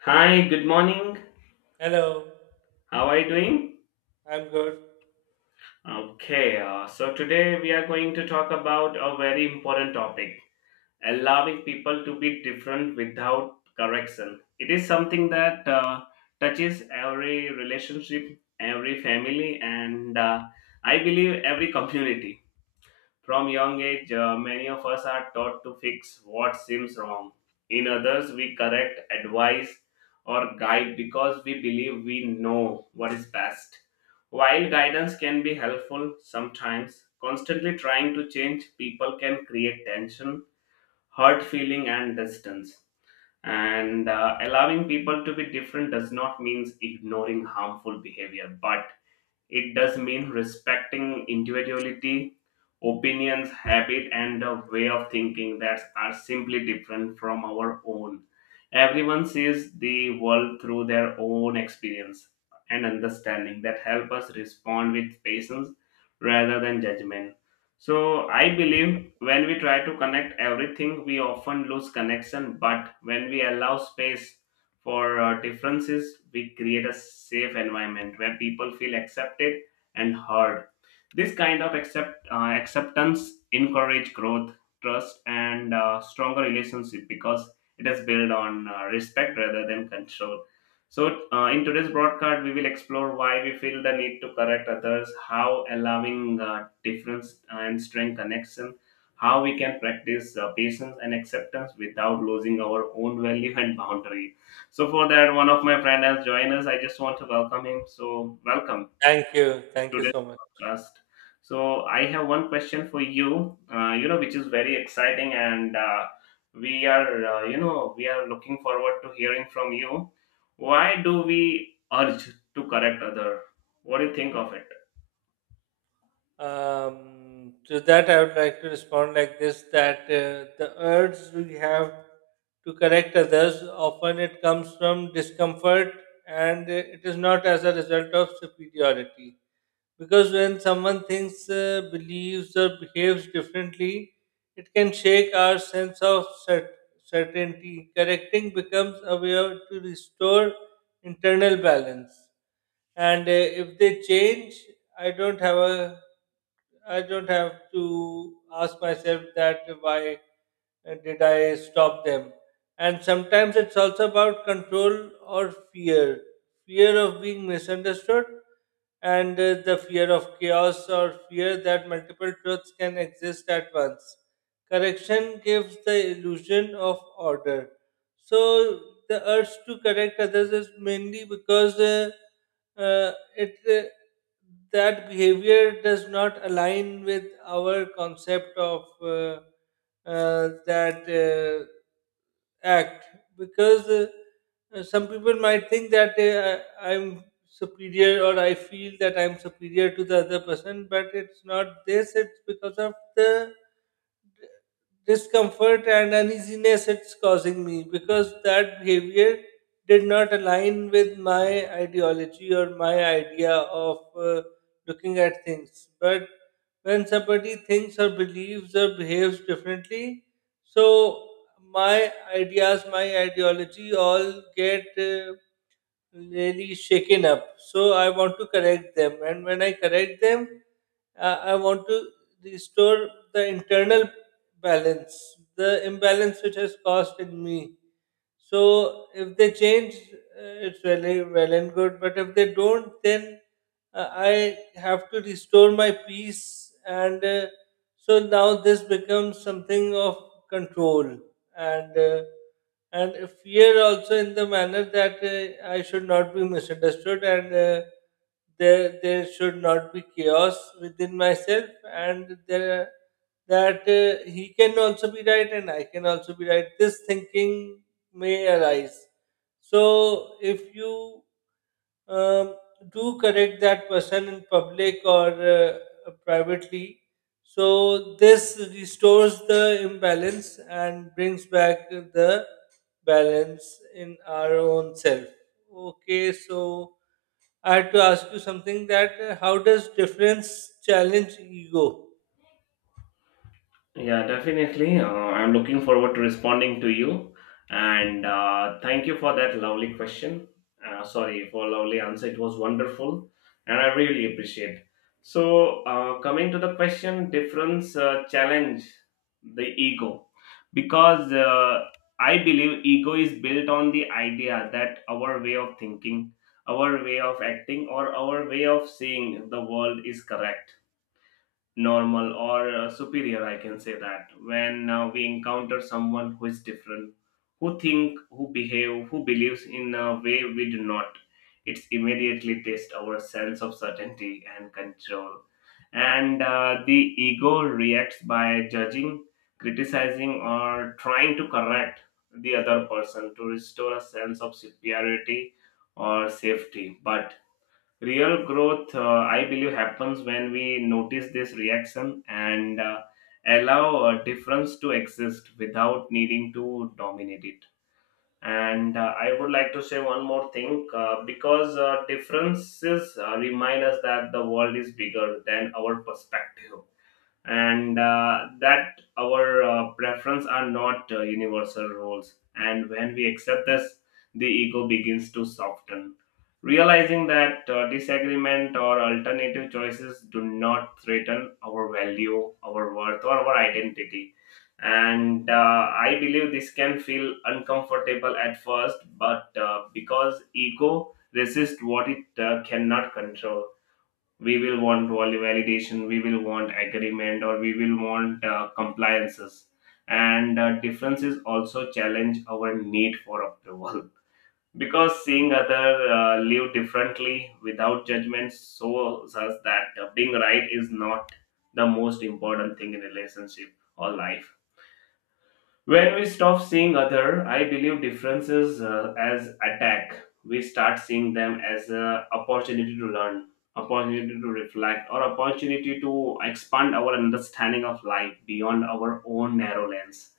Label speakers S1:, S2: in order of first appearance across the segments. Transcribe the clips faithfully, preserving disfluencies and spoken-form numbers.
S1: Hi, good morning.
S2: Hello,
S1: How are you doing?
S2: I'm good.
S1: Okay, uh, so today we are going to talk about a very important topic, allowing people to be different without correction. It is something that uh, touches every relationship, every family, and uh, I believe every community. From young age, uh, many of us are taught to fix what seems wrong. In others, we correct, advise, or guide because we believe we know what is best. While guidance can be helpful sometimes, constantly trying to change people can create tension, hurt feeling, and distance. And uh, Allowing people to be different does not mean ignoring harmful behavior, but it does mean respecting individuality, opinions, habit, and a way of thinking that are simply different from our own. Everyone sees the world through their own experience, and understanding that help us respond with patience rather than judgment. So I believe when we try to connect everything, we often lose connection. But when we allow space for uh, differences, we create a safe environment where people feel accepted and heard. This kind of accept uh, acceptance encourage growth, trust, and uh, stronger relationship because it is built on uh, respect rather than control. So, uh, in today's broadcast, we will explore why we feel the need to correct others, how allowing uh, difference uh, and strength connection, how we can practice uh, patience and acceptance without losing our own value and boundary. So, for that, one of my friend has joined us. I just want to welcome him. So, welcome
S2: Thank you. Thank you
S1: today's
S2: so much.
S1: podcast. So I have one question for you. Uh, you know, which is very exciting, and uh, we are, uh, you know, we are looking forward to hearing from you. Why do we urge to correct other? What do you think of it?
S2: Um, to that, I would like to respond like this that uh, the urge we have to correct others often it comes from discomfort and uh, it is not as a result of superiority. Because when someone thinks, uh, believes, or behaves differently, it can shake our sense of cer- certainty. Correcting becomes a way of- to restore internal balance and uh, if they change, i don't have a I don't have to ask myself that why uh, did I stop them. And sometimes it's also about control or fear, fear of being misunderstood and uh, the fear of chaos or fear that multiple truths can exist at once. Correction gives the illusion of order. So the urge to correct others is mainly because uh, uh, it uh, that behavior does not align with our concept of, uh, uh, that, uh, act. Because uh, uh, some people might think that uh, I- I'm superior or I feel that I'm superior to the other person, but it's not this, it's because of the discomfort and uneasiness it's causing me, because that behavior did not align with my ideology or my idea of uh, looking at things. But when somebody thinks or believes or behaves differently, so my ideas, my ideology all get uh, really shaken up. So I want to correct them, and when I correct them, uh, I want to restore the internal balance, the imbalance which has caused in me. So if they change, uh, it's really well and good. But if they don't, then uh, I have to restore my peace. And uh, so now this becomes something of control and uh, and fear also, in the manner that uh, I should not be misunderstood and. Uh, there, there should not be chaos within myself, and there, that uh, he can also be right and I can also be right. This thinking may arise. So, if you um, do correct that person in public or uh, privately, so this restores the imbalance and brings back the balance in our own self. Okay, so I had to ask you something, that uh, how does difference challenge ego?
S1: Yeah, definitely. Uh, I'm looking forward to responding to you. And uh, thank you for that lovely question. Uh, sorry, for lovely answer. It was wonderful, and I really appreciate. So, uh, coming to the question, difference uh, challenge the ego, because uh, I believe ego is built on the idea that our way of thinking, our way of acting, or our way of seeing the world is correct, normal, or uh, superior, I can say that. When uh, we encounter someone who is different, who think, who behave, who believes in a way we do not, it's immediately test our sense of certainty and control. And uh, the ego reacts by judging, criticizing, or trying to correct the other person to restore a sense of superiority or safety. But real growth, uh, I believe, happens when we notice this reaction and uh, allow a difference to exist without needing to dominate it. And uh, I would like to say one more thing, uh, because uh, differences uh, remind us that the world is bigger than our perspective, and uh, that our uh, preference are not uh, universal rules. And when we accept this, the ego begins to soften, realizing that uh, disagreement or alternative choices do not threaten our value, our worth, or our identity. And uh, I believe this can feel uncomfortable at first, but uh, because ego resists what it uh, cannot control, we will want vali- validation, we will want agreement, or we will want uh, compliances. And uh, differences also challenge our need for approval because seeing other uh, live differently without judgment shows us that uh, being right is not the most important thing in relationship or life. When we stop seeing other, I believe differences uh, as attack, we start seeing them as an opportunity to learn, opportunity to reflect, or opportunity to expand our understanding of life beyond our own narrow lens.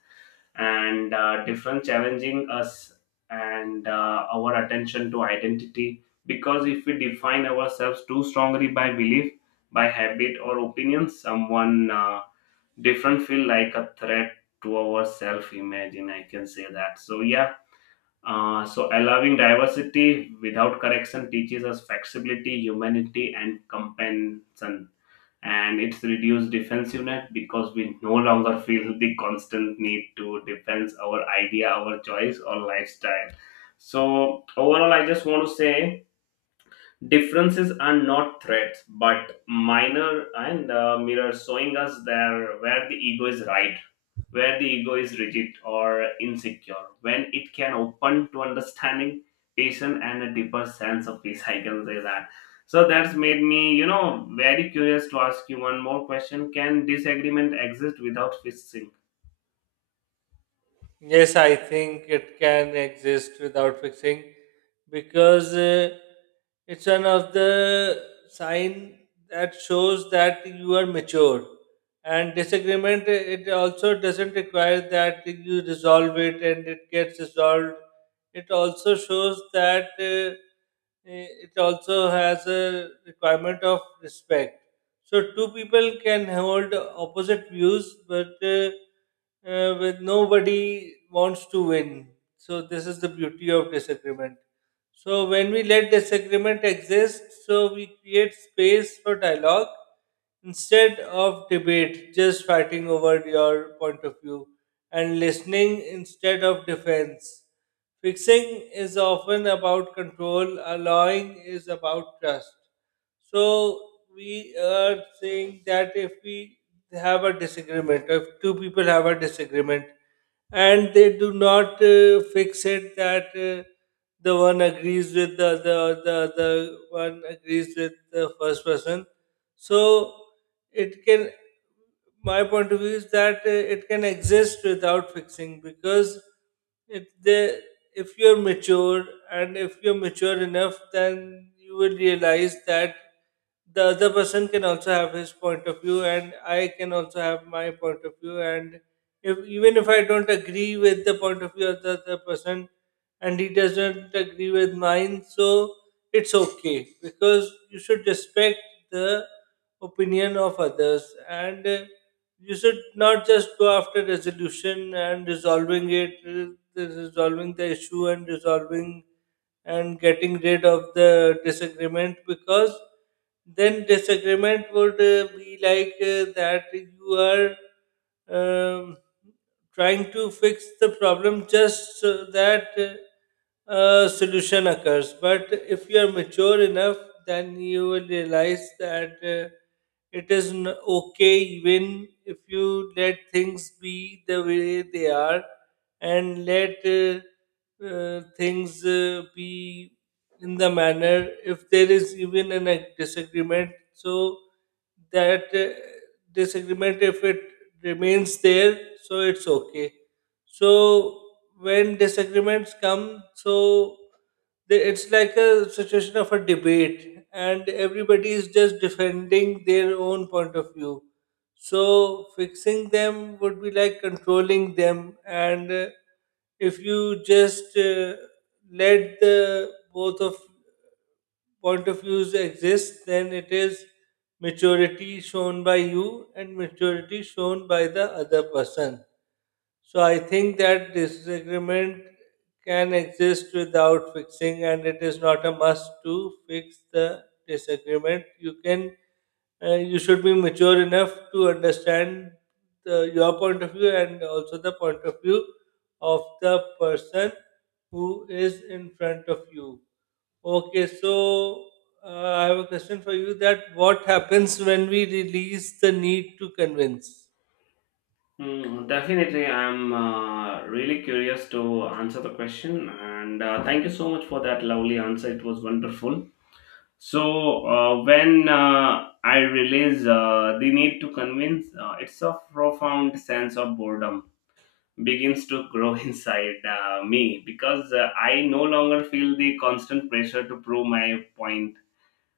S1: And uh, different challenging us and uh, our attention to identity. Because if we define ourselves too strongly by belief, by habit, or opinion, someone. Uh, different feel like a threat to our self imagine, I can say that. So yeah, uh, so allowing diversity without correction teaches us flexibility, humanity, and compassion, and it's reduced defensiveness because we no longer feel the constant need to defend our idea, our choice, or lifestyle. So overall, I just want to say differences are not threats, but minor and uh, mirrors showing us there where the ego is right, where the ego is rigid or insecure, when it can open to understanding, patience, and a deeper sense of peace. I can say that. So that's made me, you know, very curious to ask you one more question. Can disagreement exist without fixing?
S2: Yes, I think it can exist without fixing, because uh, it's one of the sign that shows that you are mature. And disagreement, it also doesn't require that you resolve it and it gets resolved. It also shows that uh, it also has a requirement of respect. So two people can hold opposite views, but uh, uh, with nobody wants to win. So this is the beauty of disagreement. So when we let disagreement exist, so we create space for dialogue instead of debate, just fighting over your point of view, and listening instead of defense. Fixing is often about control, allowing is about trust. So we are saying that if we have a disagreement, or if two people have a disagreement, and they do not uh, fix it, that uh, the one agrees with the other, or the other one agrees with the first person, so it can my point of view is that uh, it can exist without fixing. Because if they, if you're mature, and if you're mature enough, then you will realize that the other person can also have his point of view and I can also have my point of view, and if, even if I don't agree with the point of view of the other person, and he doesn't agree with mine, so it's okay, because you should respect the opinion of others, and uh, you should not just go after resolution and resolving it, uh, resolving the issue and resolving and getting rid of the disagreement. Because then disagreement would uh, be like, uh, that you are um, trying to fix the problem just so that uh, a solution occurs. But if you are mature enough, then you will realize that uh, it is n- okay, even if you let things be the way they are, and let uh, uh, things uh, be in the manner, if there is even an a disagreement, so that uh, disagreement, if it remains there, so it's okay. So when disagreements come, so the, it's like a situation of a debate and everybody is just defending their own point of view, so fixing them would be like controlling them, and uh, if you just uh, let the both of point of views exist, then it is maturity shown by you and maturity shown by the other person. So I think that disagreement can exist without fixing, and it is not a must to fix the disagreement. You can, uh, you should be mature enough to understand the, your point of view, and also the point of view of the person who is in front of you. Okay, so uh, I have a question for you. That, what happens when we release the need to convince?
S1: Hmm, definitely. I'm uh, really curious to answer the question, and uh, thank you so much for that lovely answer. It was wonderful. So, uh, when uh, I realize uh, the need to convince, uh, it's a profound sense of boredom begins to grow inside uh, me, because uh, I no longer feel the constant pressure to prove my point,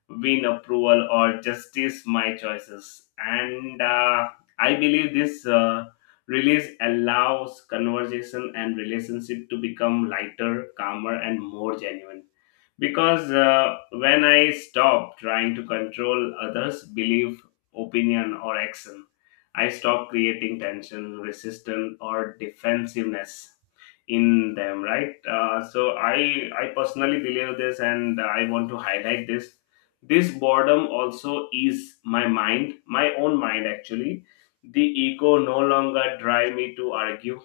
S1: win approval, or justice my choices. And uh, I believe this uh, release allows conversation and relationship to become lighter, calmer, and more genuine, because uh, when I stop trying to control others' belief, opinion, or action, I stop creating tension, resistance, or defensiveness in them. Right. Uh, so I I personally believe this, and I want to highlight this. This boredom also is my mind, my own mind actually. The ego no longer drive me to argue,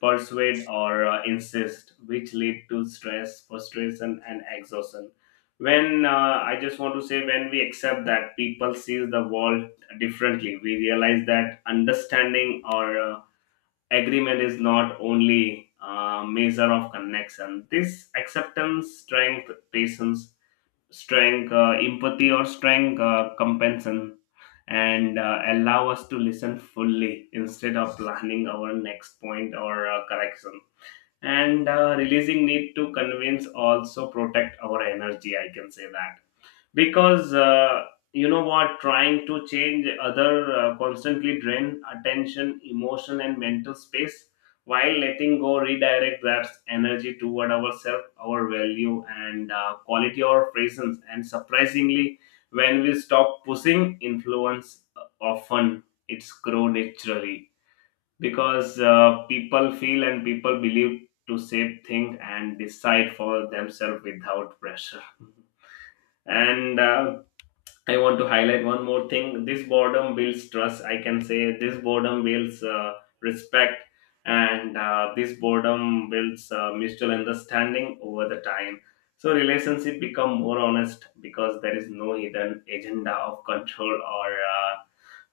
S1: persuade, or uh, insist, which lead to stress, frustration, and exhaustion. When uh, I just want to say, when we accept that people see the world differently, we realize that understanding or uh, agreement is not only a measure of connection. This acceptance, strength, patience, strength, uh, empathy, or strength uh, compensation, and uh, allow us to listen fully instead of planning our next point or uh, correction. And uh, releasing need to convince also protect our energy, I can say that. Because uh, you know what trying to change other uh, constantly drain attention, emotion, and mental space, while letting go redirect that energy toward ourselves, our value, and uh, quality, our presence. And surprisingly, when we stop pushing influence, uh, often it's grow naturally, because uh, people feel and people believe to save things and decide for themselves without pressure. And uh, I want to highlight one more thing. This boredom builds trust, I can say. This boredom builds uh, respect, and uh, this boredom builds uh, mutual understanding over the time. So relationship become more honest, because there is no hidden agenda of control or uh,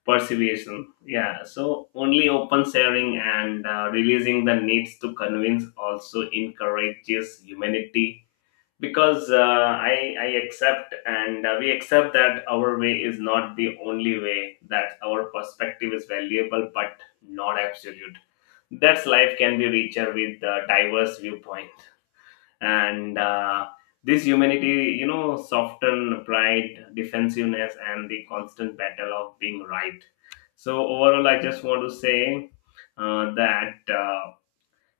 S1: perseveration. Yeah. So only open sharing. And uh, releasing the needs to convince also encourages humanity, because uh, I, I accept, and uh, we accept that our way is not the only way, that our perspective is valuable but not absolute. That's life can be richer with a diverse viewpoint. And uh, this humanity, you know, soften pride, defensiveness, and the constant battle of being right. So overall I just want to say, uh, that uh,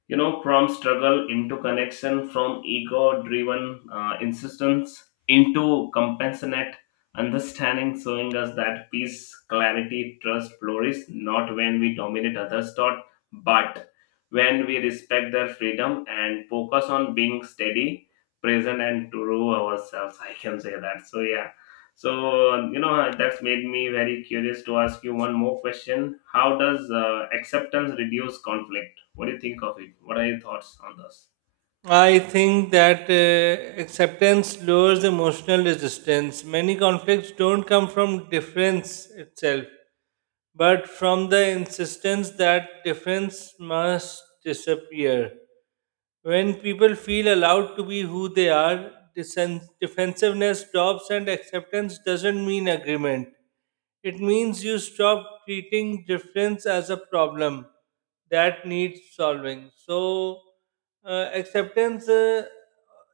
S1: you know, from struggle into connection, from ego driven uh, insistence into compassionate understanding, showing us that peace, clarity, trust flourish not when we dominate others thought, but when we respect their freedom and focus on being steady, present, and true ourselves I can say that. So yeah, so you know, that's made me very curious to ask you one more question. How does uh, acceptance reduce conflict? What do you think of it? What are your thoughts on this?
S2: I think that uh, acceptance lowers emotional resistance. Many conflicts don't come from difference itself, but from the insistence that difference must disappear. When people feel allowed to be who they are, disen- defensiveness drops, and acceptance doesn't mean agreement. It means you stop treating difference as a problem that needs solving. So, uh, acceptance, uh,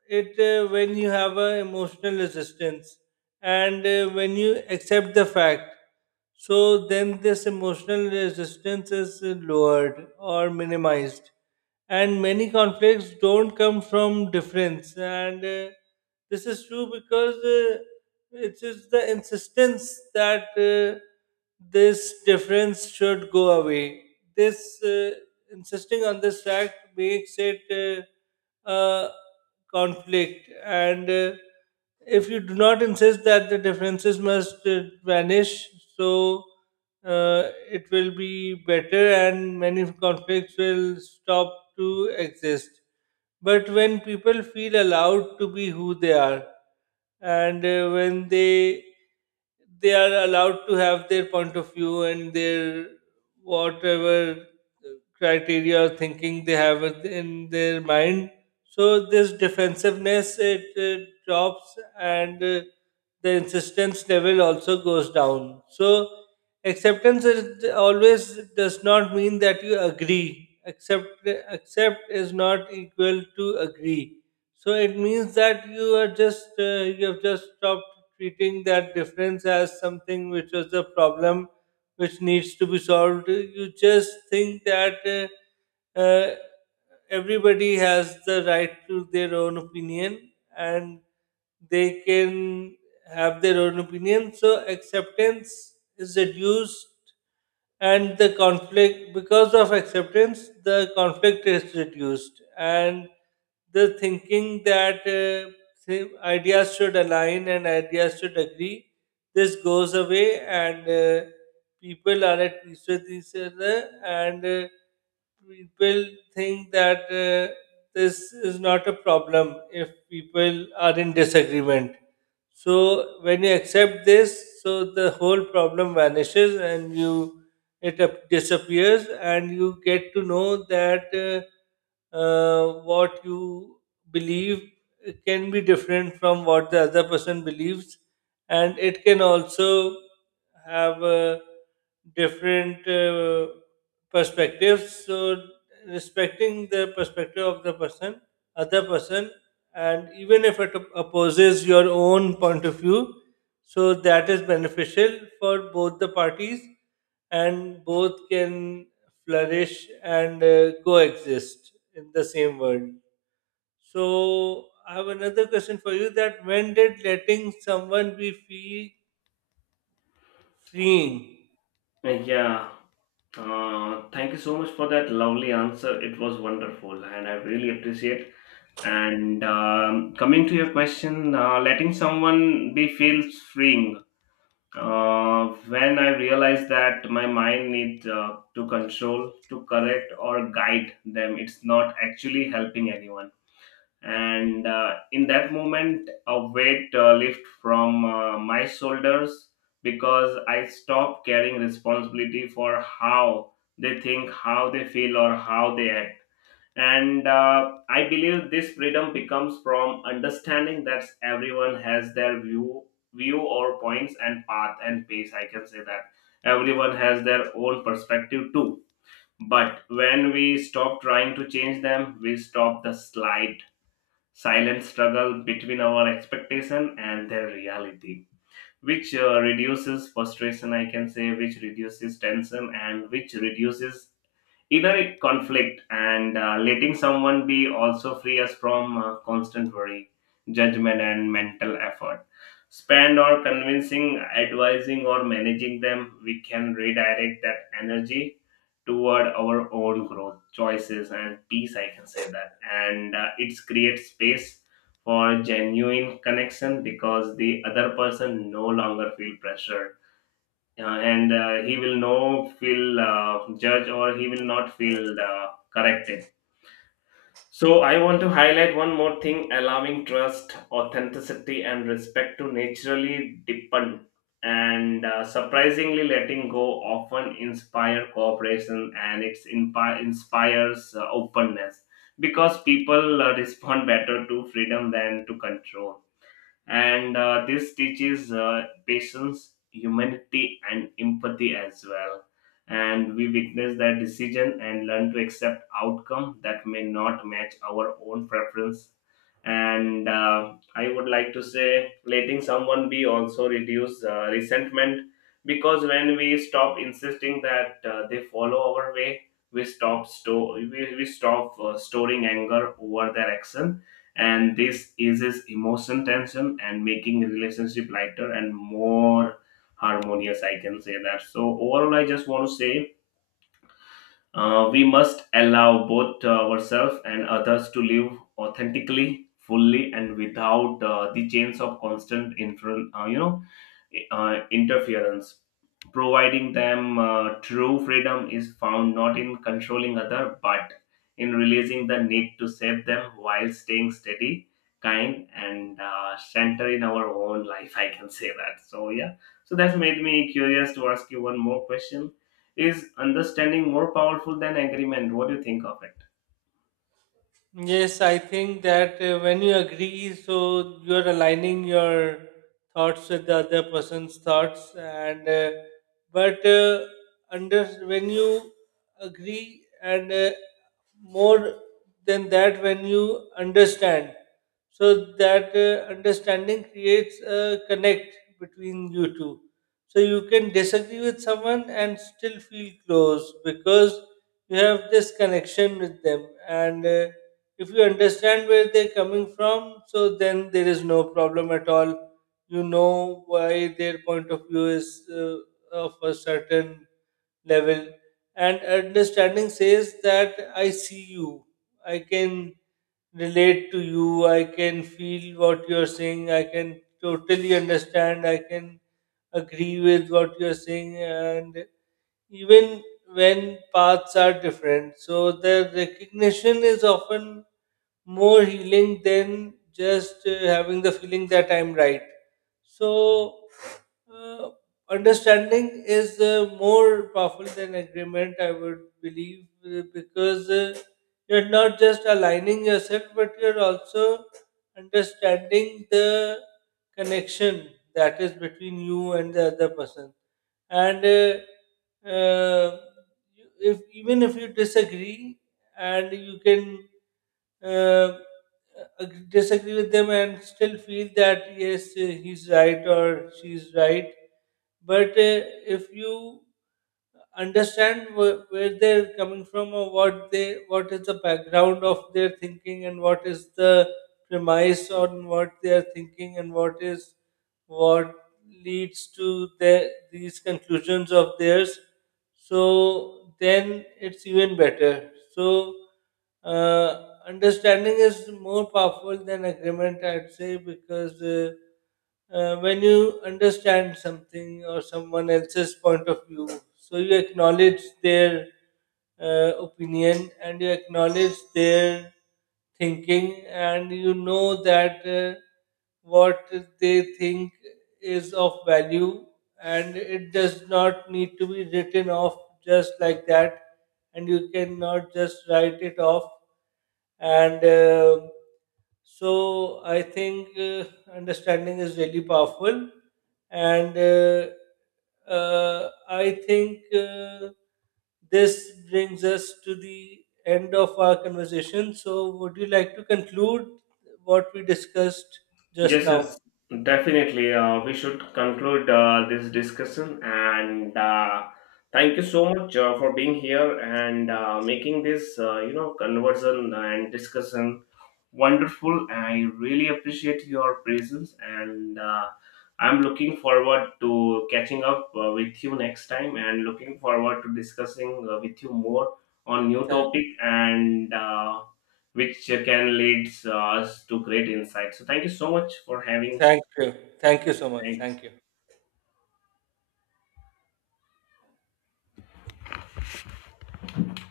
S2: it uh, when you have a emotional resistance, and uh, when you accept the fact, so then this emotional resistance is uh, lowered or minimized. And many conflicts don't come from difference, and uh, this is true, because uh, it is the insistence that uh, this difference should go away. This, uh, insisting on this fact makes it uh, a conflict, and uh, if you do not insist that the differences must uh, vanish, so uh, it will be better and many conflicts will stop to exist. But when people feel allowed to be who they are, and uh, when they they are allowed to have their point of view and their whatever criteria or thinking they have in their mind, so this defensiveness it uh, drops, and uh, the insistence level also goes down. So acceptance is always does not mean that you agree. Accept accept is not equal to agree. So it means that you are just uh, you have just stopped treating that difference as something which was a problem which needs to be solved. You just think that uh, uh, everybody has the right to their own opinion, and they can have their own opinion. So acceptance is reduced, and the conflict, because of acceptance the conflict is reduced, and the thinking that uh, say, ideas should align and ideas should agree, this goes away, and uh, people are at peace with each other, and uh, people think that uh, this is not a problem if people are in disagreement. So when you accept this, so the whole problem vanishes, and you, it ap- disappears, and you get to know that uh, uh, what you believe can be different from what the other person believes, and it can also have uh, different uh, perspectives. So respecting the perspective of the person, other person, and even if it opposes your own point of view, so that is beneficial for both the parties, and both can flourish and uh, coexist in the same world. So I have another question for you: that when did letting someone be free freeing?
S1: Yeah. Uh, thank you so much for that lovely answer. It was wonderful, and I really appreciate. And um, coming to your question, uh, letting someone be feels freeing. Uh, when I realize that my mind needs uh, to control, to correct, or guide them, it's not actually helping anyone. And uh, in that moment a weight uh, lift from uh, my shoulders, because I stopped carrying responsibility for how they think, how they feel, or how they act. And uh, I believe this freedom becomes from understanding that everyone has their view, view or points and path and pace, I can say that. Everyone has their own perspective too, but when we stop trying to change them, we stop the slide, silent struggle between our expectation and their reality, which uh, reduces frustration, I can say, which reduces tension, and which reduces inner conflict. And uh, letting someone be also free us from uh, constant worry, judgment, and mental effort. Spend or convincing, advising, or managing them, we can redirect that energy toward our own growth, choices, and peace, I can say that. And uh, it's create space for genuine connection, because the other person no longer feel pressure, uh, and uh, he will no feel uh, judged, or he will not feel uh, corrected. So I want to highlight one more thing, allowing trust, authenticity, and respect to naturally deepen. And uh, surprisingly, letting go often inspire cooperation, and it's inpi- inspires uh, openness, because people uh, respond better to freedom than to control. And uh, this teaches uh, patience, humanity, and empathy as well. And we witness their decision and learn to accept outcome that may not match our own preference. And uh, I would like to say, letting someone be also reduce uh, resentment, because when we stop insisting that uh, they follow our way, we stop store we, we stop uh, storing anger over their action. And this eases emotion tension, and making relationship lighter and more harmonious, I can say that. So overall I just want to say, uh, we must allow both uh, ourselves and others to live authentically, fully, and without uh, the chains of constant influ- uh, you know uh, interference, providing them uh, true freedom is found not in controlling other, but in releasing the need to save them while staying steady, kind, and uh, center in our own life, I can say that. So yeah, so that's made me curious to ask you one more question. Is understanding more powerful than agreement? What do you think of it?
S2: Yes, I think that uh, when you agree, so you're aligning your thoughts with the other person's thoughts, and uh, but uh, under when you agree and uh, more than that, when you understand, so that uh, understanding creates a connect between you two. So you can disagree with someone and still feel close, because you have this connection with them and. Uh, if you understand where they're coming from, so then there is no problem at all. You know why their point of view is uh, of a certain level. And understanding says that I see you, I can relate to you, I can feel what you're saying, I can totally understand, I can agree with what you're saying, and even when paths are different. So the recognition is often more healing than just uh, having the feeling that I'm right. So, uh, understanding is uh, more powerful than agreement, I would believe, uh, because uh, you're not just aligning yourself, but you're also understanding the connection that is between you and the other person. And uh, uh, you- if even if you disagree, and you can uh, ag- disagree with them and still feel that yes, uh, he's right or she's right. But uh, if you understand wh- where they're coming from, or what they, what is the background of their thinking, and what is the premise on what they are thinking, and what is what leads to the, these conclusions of theirs, so then it's even better. So uh, understanding is more powerful than agreement, I'd say, because uh, uh, when you understand something or someone else's point of view, so you acknowledge their uh, opinion, and you acknowledge their thinking, and you know that uh, what they think is of value, and it does not need to be written off just like that, and you cannot just write it off. And uh, so i think uh, understanding is really powerful and uh, uh, I think uh, this brings us to the end of our conversation. So would you like to conclude what we discussed just
S1: Yes,
S2: now?
S1: yes, definitely. Uh, we should conclude uh, this discussion, and uh, thank you so much uh, for being here and uh, making this, uh, you know, conversation and discussion wonderful. I really appreciate your presence, and uh, I'm looking forward to catching up uh, with you next time, and looking forward to discussing uh, with you more on new
S2: thank,
S1: topic. And Uh, which can lead us to great insights. So thank you so much for having.
S2: Thank you, thank you so much,
S1: Thank
S2: thank you.